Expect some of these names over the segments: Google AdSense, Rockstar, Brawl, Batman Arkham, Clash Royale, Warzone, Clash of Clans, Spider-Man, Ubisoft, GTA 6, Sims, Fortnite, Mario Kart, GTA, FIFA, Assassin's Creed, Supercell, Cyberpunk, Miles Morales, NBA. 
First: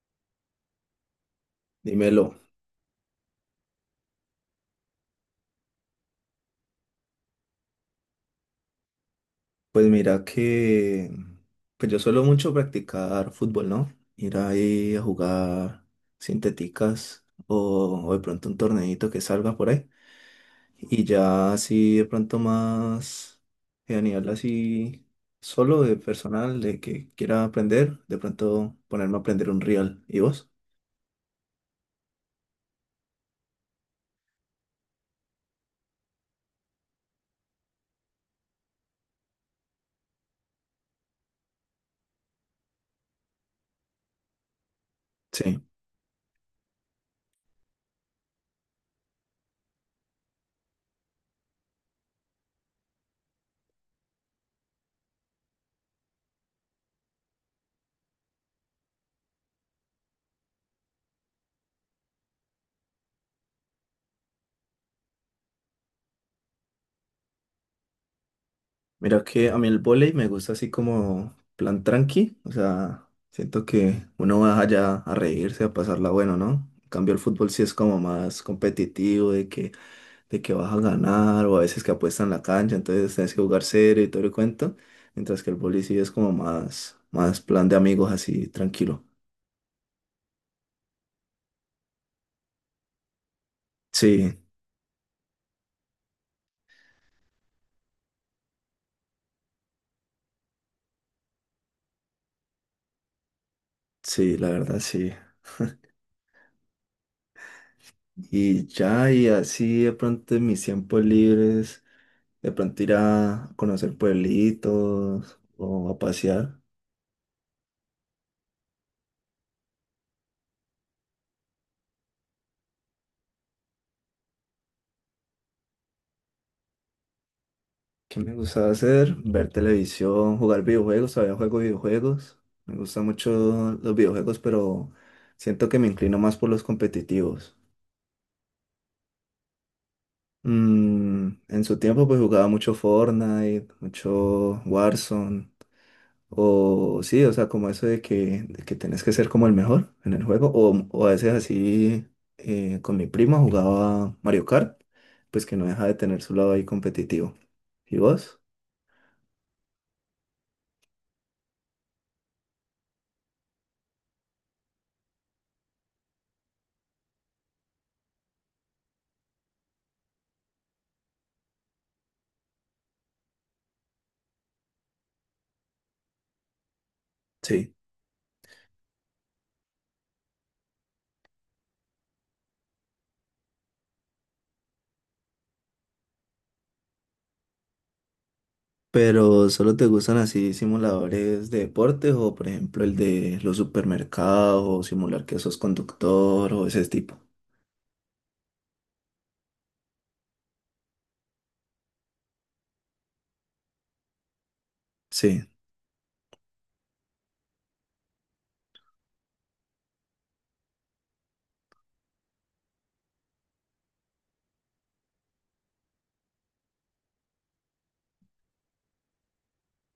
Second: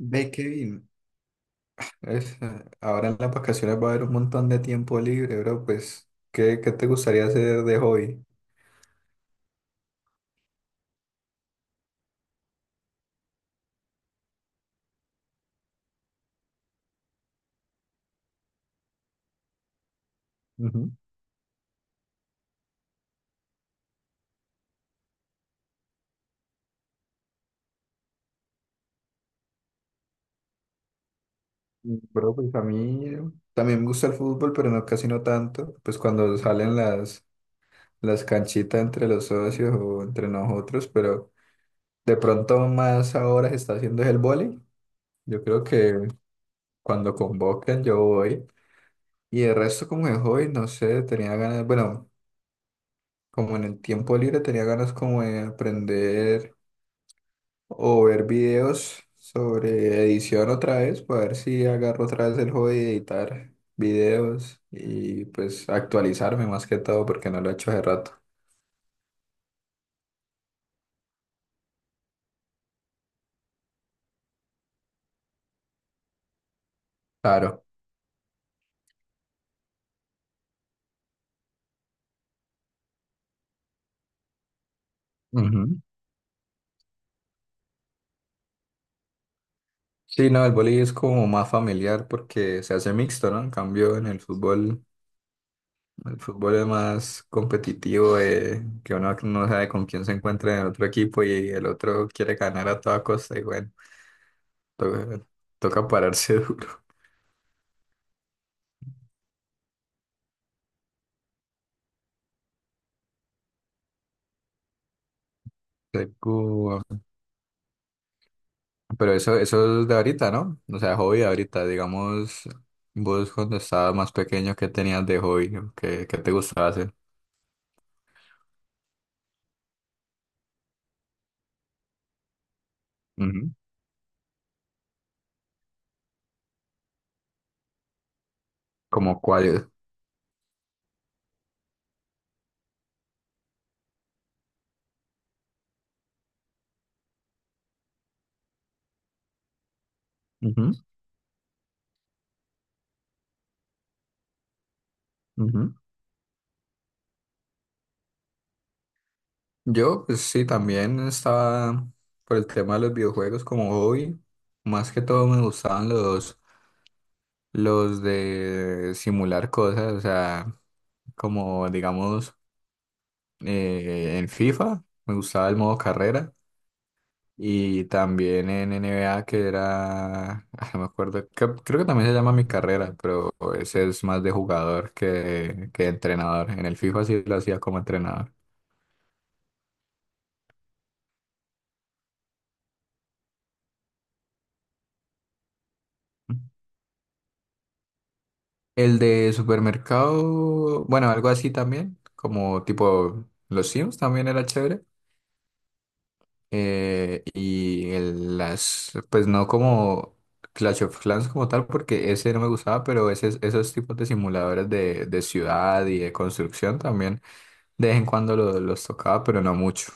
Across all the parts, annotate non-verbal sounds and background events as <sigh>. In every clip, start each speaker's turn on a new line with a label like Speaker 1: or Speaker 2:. Speaker 1: Ve que bien.
Speaker 2: Dímelo.
Speaker 1: Ahora en las vacaciones va a haber un montón de tiempo libre, bro. Pues, ¿qué te gustaría hacer de hobby?
Speaker 2: Pues mira que pues yo suelo mucho practicar fútbol, ¿no? Ir ahí a jugar sintéticas o de pronto un torneito que salga por ahí.
Speaker 1: Ujú.
Speaker 2: Y ya así de pronto más a nivel así solo de personal, de que quiera aprender, de pronto ponerme a aprender un real. ¿Y vos?
Speaker 1: Bro, pues a mí también me gusta el fútbol, pero no casi no tanto. Pues cuando salen las canchitas entre los socios o entre nosotros, pero de pronto más ahora se está haciendo es el vóley. Yo
Speaker 2: Sí.
Speaker 1: creo que cuando convoquen yo voy. Y el resto como de hobby, no sé, tenía ganas, bueno, como en el tiempo libre tenía ganas como de aprender o ver videos sobre edición otra vez, para ver si agarro otra vez el hobby de editar videos y pues actualizarme más que todo porque no lo he hecho hace rato.
Speaker 2: Mira que a mí el vóley me gusta así como plan tranqui, o sea, siento que uno va allá a reírse, a pasarla bueno, ¿no? En cambio el fútbol sí
Speaker 1: Claro.
Speaker 2: es como más competitivo, de que vas a ganar, o a veces que apuestan la cancha, entonces tienes que jugar serio y todo el cuento, mientras que el
Speaker 1: Ujú.
Speaker 2: vóley sí es como más, más plan de amigos así, tranquilo.
Speaker 1: Sí, no, el boli es como más familiar porque se hace mixto, ¿no? En cambio, en el
Speaker 2: Sí,
Speaker 1: fútbol. El fútbol es más competitivo, que uno no sabe con quién se encuentra en el otro equipo y el otro quiere ganar a toda costa y bueno,
Speaker 2: sí, la verdad sí.
Speaker 1: to- toca pararse <laughs> duro.
Speaker 2: Y ya, y así de pronto en mis tiempos libres. De pronto ir a conocer pueblitos o a pasear.
Speaker 1: Recu- Pero eso es de ahorita, ¿no? O sea, hobby de ahorita, digamos, vos cuando estabas más pequeño, ¿qué tenías de hobby? ¿Qué te gustaba hacer?
Speaker 2: ¿Qué me gustaba hacer? Ver televisión, jugar videojuegos. Todavía juego videojuegos. Me gustan mucho
Speaker 1: Ujú.
Speaker 2: los videojuegos, pero siento que me inclino más por los competitivos.
Speaker 1: ¿Como cuál?
Speaker 2: Mm, en su tiempo pues jugaba mucho Fortnite, mucho Warzone. O sí, o sea, como eso de que tenés que ser como el mejor en el juego.
Speaker 1: Ujú,
Speaker 2: O a veces así con mi prima jugaba Mario Kart, pues que no
Speaker 1: ujú.
Speaker 2: deja de tener su lado ahí competitivo. ¿Y vos?
Speaker 1: Yo, pues sí, también estaba por el tema de los videojuegos como hobby. Más que todo me gustaban los de simular cosas, o sea, como digamos en FIFA, me gustaba el modo carrera
Speaker 2: Sí.
Speaker 1: y también en NBA que era, <laughs> ah, no me acuerdo, creo que también se llama mi carrera, pero ese es más de jugador que de entrenador. En el FIFA sí lo hacía como entrenador.
Speaker 2: Pero solo te gustan así simuladores de deportes o por ejemplo el de los supermercados o simular que sos conductor o ese tipo.
Speaker 1: El de supermercado, bueno, algo así también, como tipo los Sims también era chévere.
Speaker 2: Sí.
Speaker 1: Pues no como Clash of Clans como tal, porque ese no me gustaba, pero ese, esos tipos de simuladores de ciudad y de construcción también, de vez en cuando los tocaba, pero no mucho.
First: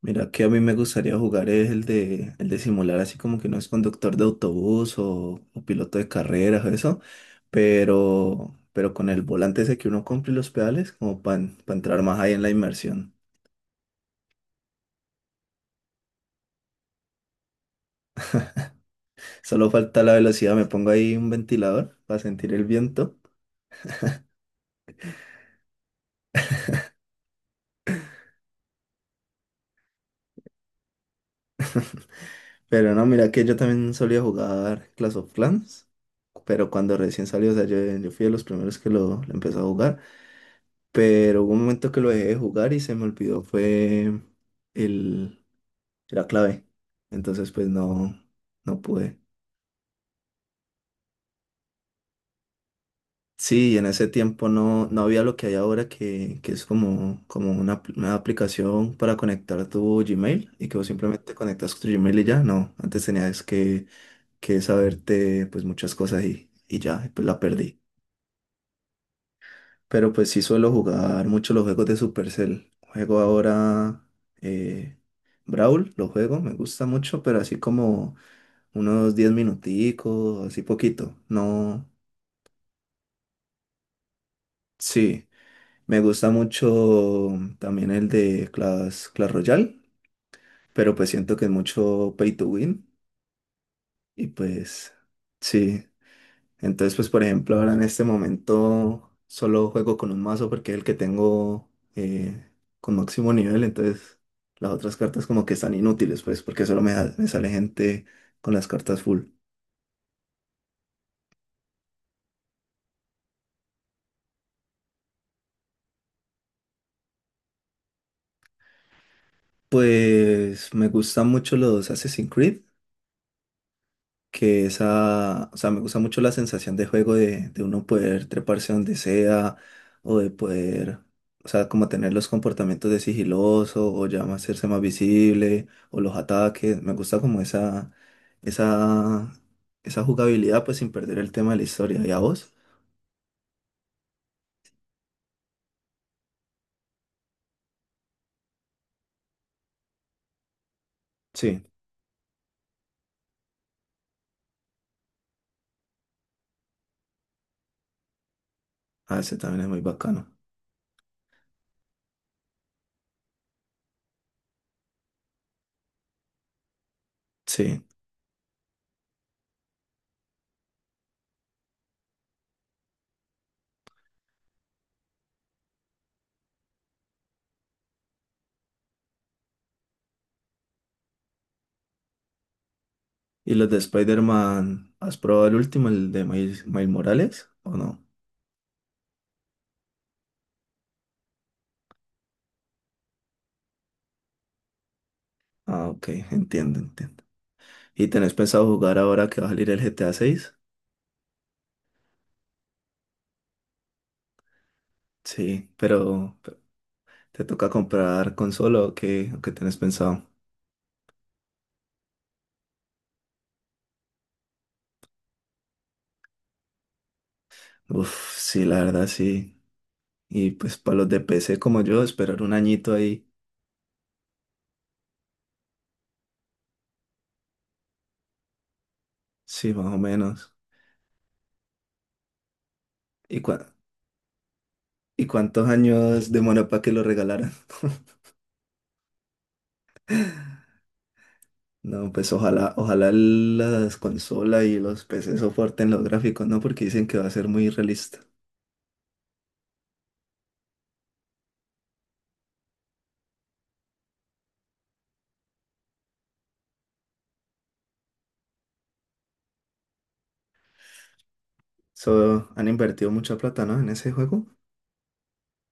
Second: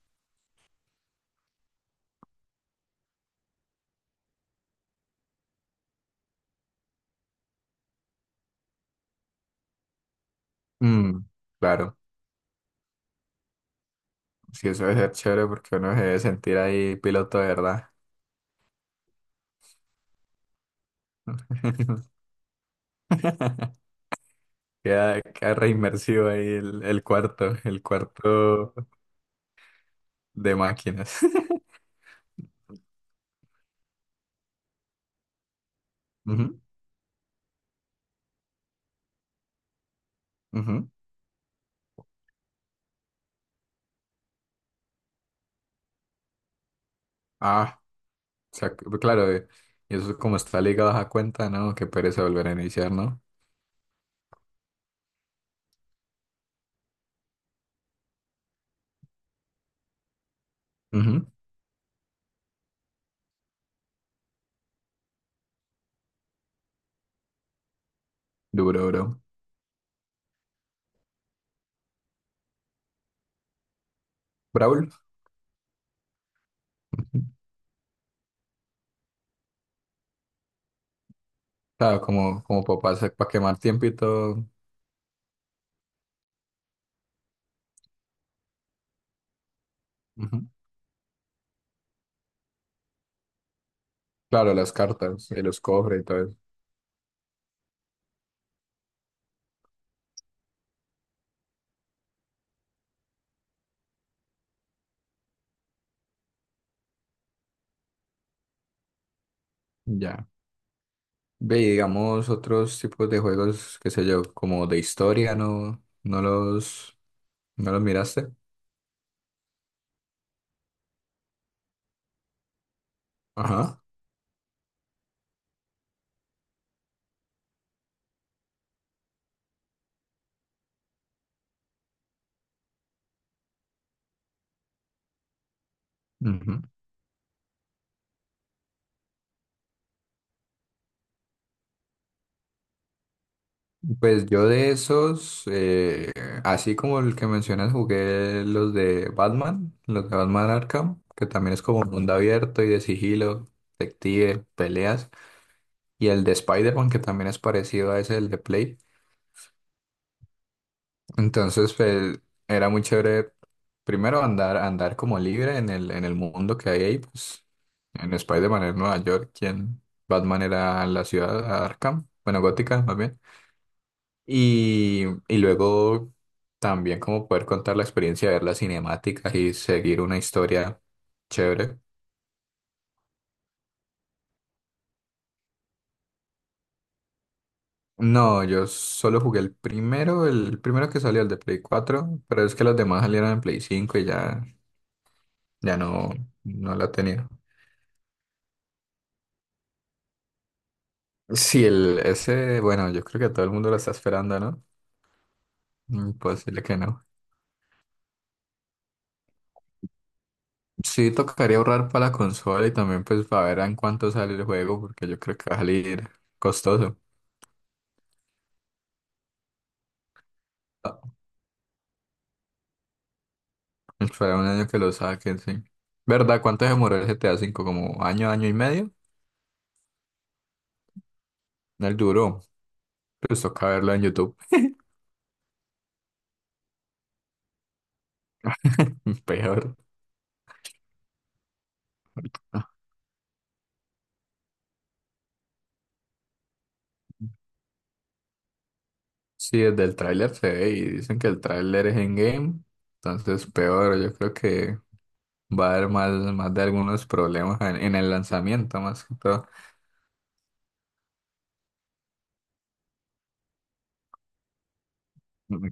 Speaker 2: Mira, que a mí me gustaría jugar es el de simular así como que no es conductor de autobús o piloto de carreras o eso, pero con el volante ese que uno compra y los pedales como
Speaker 1: Mm,
Speaker 2: para
Speaker 1: claro,
Speaker 2: entrar más ahí en la inmersión.
Speaker 1: sí, eso debe ser chévere porque uno se debe sentir ahí piloto de verdad.
Speaker 2: Solo falta la velocidad, me pongo ahí un ventilador para sentir el viento,
Speaker 1: <laughs> Queda re inmersivo ahí el cuarto de máquinas. <laughs>
Speaker 2: pero no, mira que yo también solía jugar Clash of Clans,
Speaker 1: Ujú,
Speaker 2: pero cuando recién salió, o sea, yo fui de los primeros que lo empezó a jugar,
Speaker 1: ujú.
Speaker 2: pero hubo un momento que lo dejé de jugar y se me olvidó, fue el... era clave. Entonces, pues
Speaker 1: Ah,
Speaker 2: no, no
Speaker 1: Pues,
Speaker 2: pude.
Speaker 1: claro, y eso es como está ligado a esa cuenta, ¿no? Que pereza volver a iniciar, ¿no?
Speaker 2: Sí, y en ese tiempo no había lo que hay ahora, que es como, como una, una aplicación para conectar tu Gmail y que vos
Speaker 1: Ujú.
Speaker 2: simplemente conectas tu Gmail y ya. No, antes tenías que saberte pues muchas cosas y ya, y pues la perdí.
Speaker 1: Duro, duro.
Speaker 2: Pero pues sí suelo jugar mucho los juegos de Supercell. Juego ahora
Speaker 1: Brawl.
Speaker 2: eh, Brawl, lo juego, me gusta mucho, pero
Speaker 1: <laughs>
Speaker 2: así como unos 10 minuticos, así poquito. No.
Speaker 1: Claro, como, como papá para quemar tiempo y todo.
Speaker 2: Sí, me gusta mucho también el de Clash, Clash Royale,
Speaker 1: Ujú.
Speaker 2: pero pues siento que es mucho pay to win y
Speaker 1: Claro, las
Speaker 2: pues
Speaker 1: cartas, y los
Speaker 2: sí.
Speaker 1: cofres y todo eso.
Speaker 2: Entonces pues por ejemplo ahora en este momento solo juego con un mazo porque es el que tengo eh, con máximo nivel, entonces las otras cartas como que están inútiles pues porque solo me sale gente con las cartas full.
Speaker 1: Ya. Ve, y digamos, otros tipos de juegos, qué sé yo, como de historia, ¿no? ¿No no los miraste?
Speaker 2: Pues me gustan mucho los Assassin's Creed
Speaker 1: Ajá.
Speaker 2: que esa, o sea, me gusta mucho la sensación de juego de uno poder treparse donde sea o de poder, o sea, como tener los comportamientos de sigiloso o ya más hacerse más visible o los ataques, me gusta como esa, esa jugabilidad pues sin perder el tema de la historia. ¿Y a vos?
Speaker 1: Pues yo de esos, así como el que mencionas, jugué los de Batman Arkham, que también
Speaker 2: Sí,
Speaker 1: es como mundo abierto y de sigilo, detective, peleas, y el de Spider-Man, que también es parecido a ese, el de Play.
Speaker 2: a ese también es muy bacano.
Speaker 1: Entonces, pues, era muy chévere, primero andar como libre en en el mundo que hay ahí, pues,
Speaker 2: Sí.
Speaker 1: en Spider-Man era Nueva York, y en Batman era la ciudad Arkham, bueno, Gótica, más bien. Y luego también como poder contar la experiencia de ver las cinemáticas y seguir una historia chévere.
Speaker 2: ¿Y los de Spider-Man, has probado el último, el de Miles, Miles Morales o no?
Speaker 1: No, yo solo jugué el primero que salió, el de Play 4, pero es que los demás salieron en Play 5 y ya, ya
Speaker 2: Ah, ok,
Speaker 1: no, no
Speaker 2: entiendo,
Speaker 1: la
Speaker 2: entiendo.
Speaker 1: tenía.
Speaker 2: ¿Y tenés pensado jugar ahora que va a salir el GTA 6?
Speaker 1: Sí, el, ese, bueno, yo creo que todo el mundo lo está esperando, ¿no?
Speaker 2: Sí, pero
Speaker 1: Imposible que no.
Speaker 2: ¿te toca comprar consola o qué tenés pensado?
Speaker 1: Sí, tocaría ahorrar para la consola y también pues para ver en cuánto sale el juego, porque yo creo que va a salir costoso.
Speaker 2: Uf, sí, la verdad sí. Y pues para los de PC como yo, esperar un añito ahí.
Speaker 1: Esperar un año que lo saquen, sí. ¿Verdad? ¿Cuánto se demoró el GTA 5? ¿Como año, año y medio?
Speaker 2: Sí, más o menos.
Speaker 1: Él duró.
Speaker 2: ¿Y,
Speaker 1: Pues toca verlo en YouTube.
Speaker 2: y cuántos años demora para que lo regalaran? <laughs>
Speaker 1: <laughs> Peor.
Speaker 2: No, pues ojalá, ojalá las consolas y los PC soporten los gráficos, ¿no? Porque dicen que va a ser muy realista.
Speaker 1: Sí, desde el tráiler se ve y dicen que el tráiler es en game. Entonces, peor. Yo creo que va a haber más de algunos problemas en el lanzamiento, más que todo.
Speaker 2: So, han invertido mucha plata, ¿no? En ese juego.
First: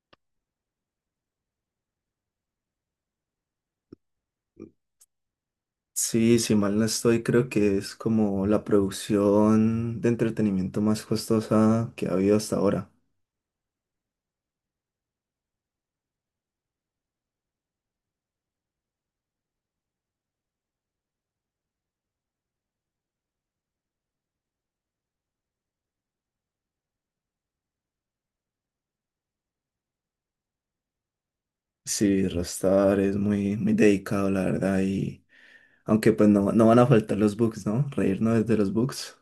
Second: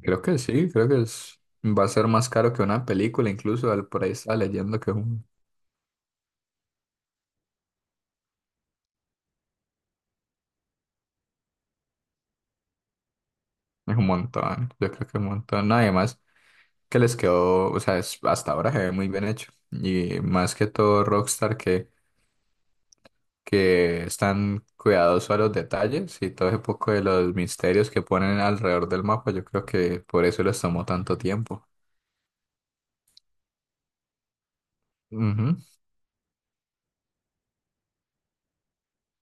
Speaker 1: Creo que sí, creo que es, va a ser más caro que una película. Incluso por ahí está leyendo que
Speaker 2: Sí, si mal no estoy, creo que es como la producción de entretenimiento más costosa que ha habido hasta ahora.
Speaker 1: es un montón. Yo creo que es un montón. Nada más. Que les quedó, o sea, hasta ahora se ve muy bien hecho. Y más que todo Rockstar que están cuidadosos a los detalles y todo ese poco de los misterios que ponen alrededor del mapa, yo creo que por eso les tomó tanto tiempo.
Speaker 2: Sí, Rostar es muy, muy dedicado, la verdad, y
Speaker 1: Ujú,
Speaker 2: aunque pues no, no van a faltar los bugs, ¿no? Reírnos desde los bugs.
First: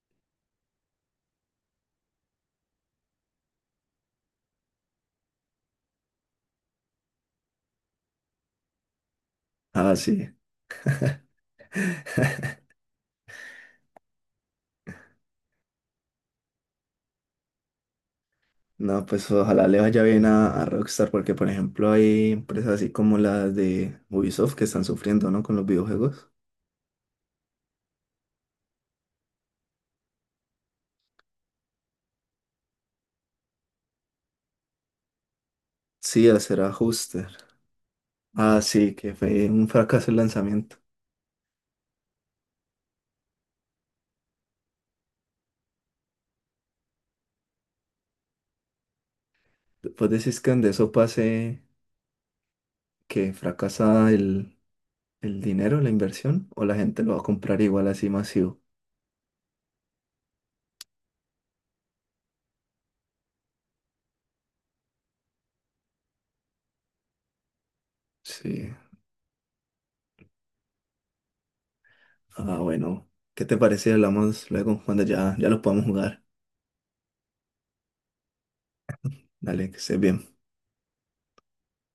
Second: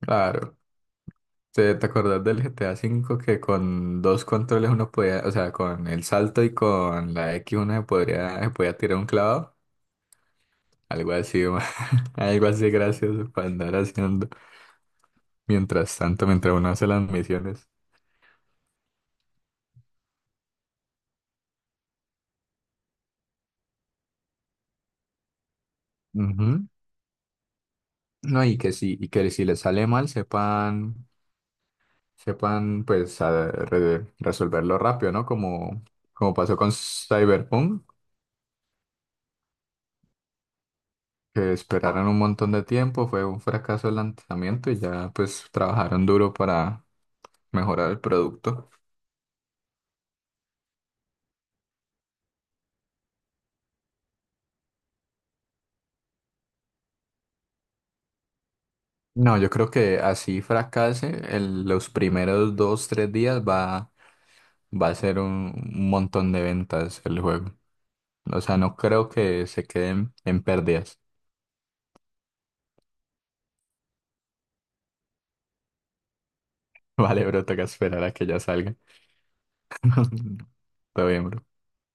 Speaker 1: claro. ¿Te acordás del GTA 5 que con dos controles uno podía, o sea, con el salto y con la X uno se podría, se podía tirar un clavado?
Speaker 2: Ah, sí.
Speaker 1: Algo así, <laughs> algo así gracioso para andar haciendo mientras tanto, mientras uno hace las misiones.
Speaker 2: No, pues ojalá le vaya bien a Rockstar, porque por ejemplo hay empresas así como las de Ubisoft que están sufriendo, ¿no? Con los videojuegos.
Speaker 1: Ujú. No, y que sí, y que si les sale mal, sepan, sepan pues resolverlo rápido, ¿no? Como,
Speaker 2: Sí,
Speaker 1: como pasó
Speaker 2: hacer
Speaker 1: con
Speaker 2: ajustes.
Speaker 1: Cyberpunk,
Speaker 2: Ah, sí, que fue un fracaso el lanzamiento.
Speaker 1: que esperaron un montón de tiempo, fue un fracaso el lanzamiento y ya pues trabajaron duro para mejorar el producto.
Speaker 2: Después decís que donde eso pase que fracasa el dinero, la inversión, o la gente lo va a comprar igual así masivo.
Speaker 1: No, yo creo que así fracase, los primeros dos, tres días va a ser un montón de ventas el juego. O sea,
Speaker 2: Sí.
Speaker 1: no creo que se queden en pérdidas.
Speaker 2: Ah, bueno. ¿Qué te parece si hablamos luego cuando ya, ya lo podamos jugar?
Speaker 1: <laughs> Vale, bro, toca esperar a que ya salga.
Speaker 2: Dale, que estés bien.
Speaker 1: <laughs> Está bien, bro.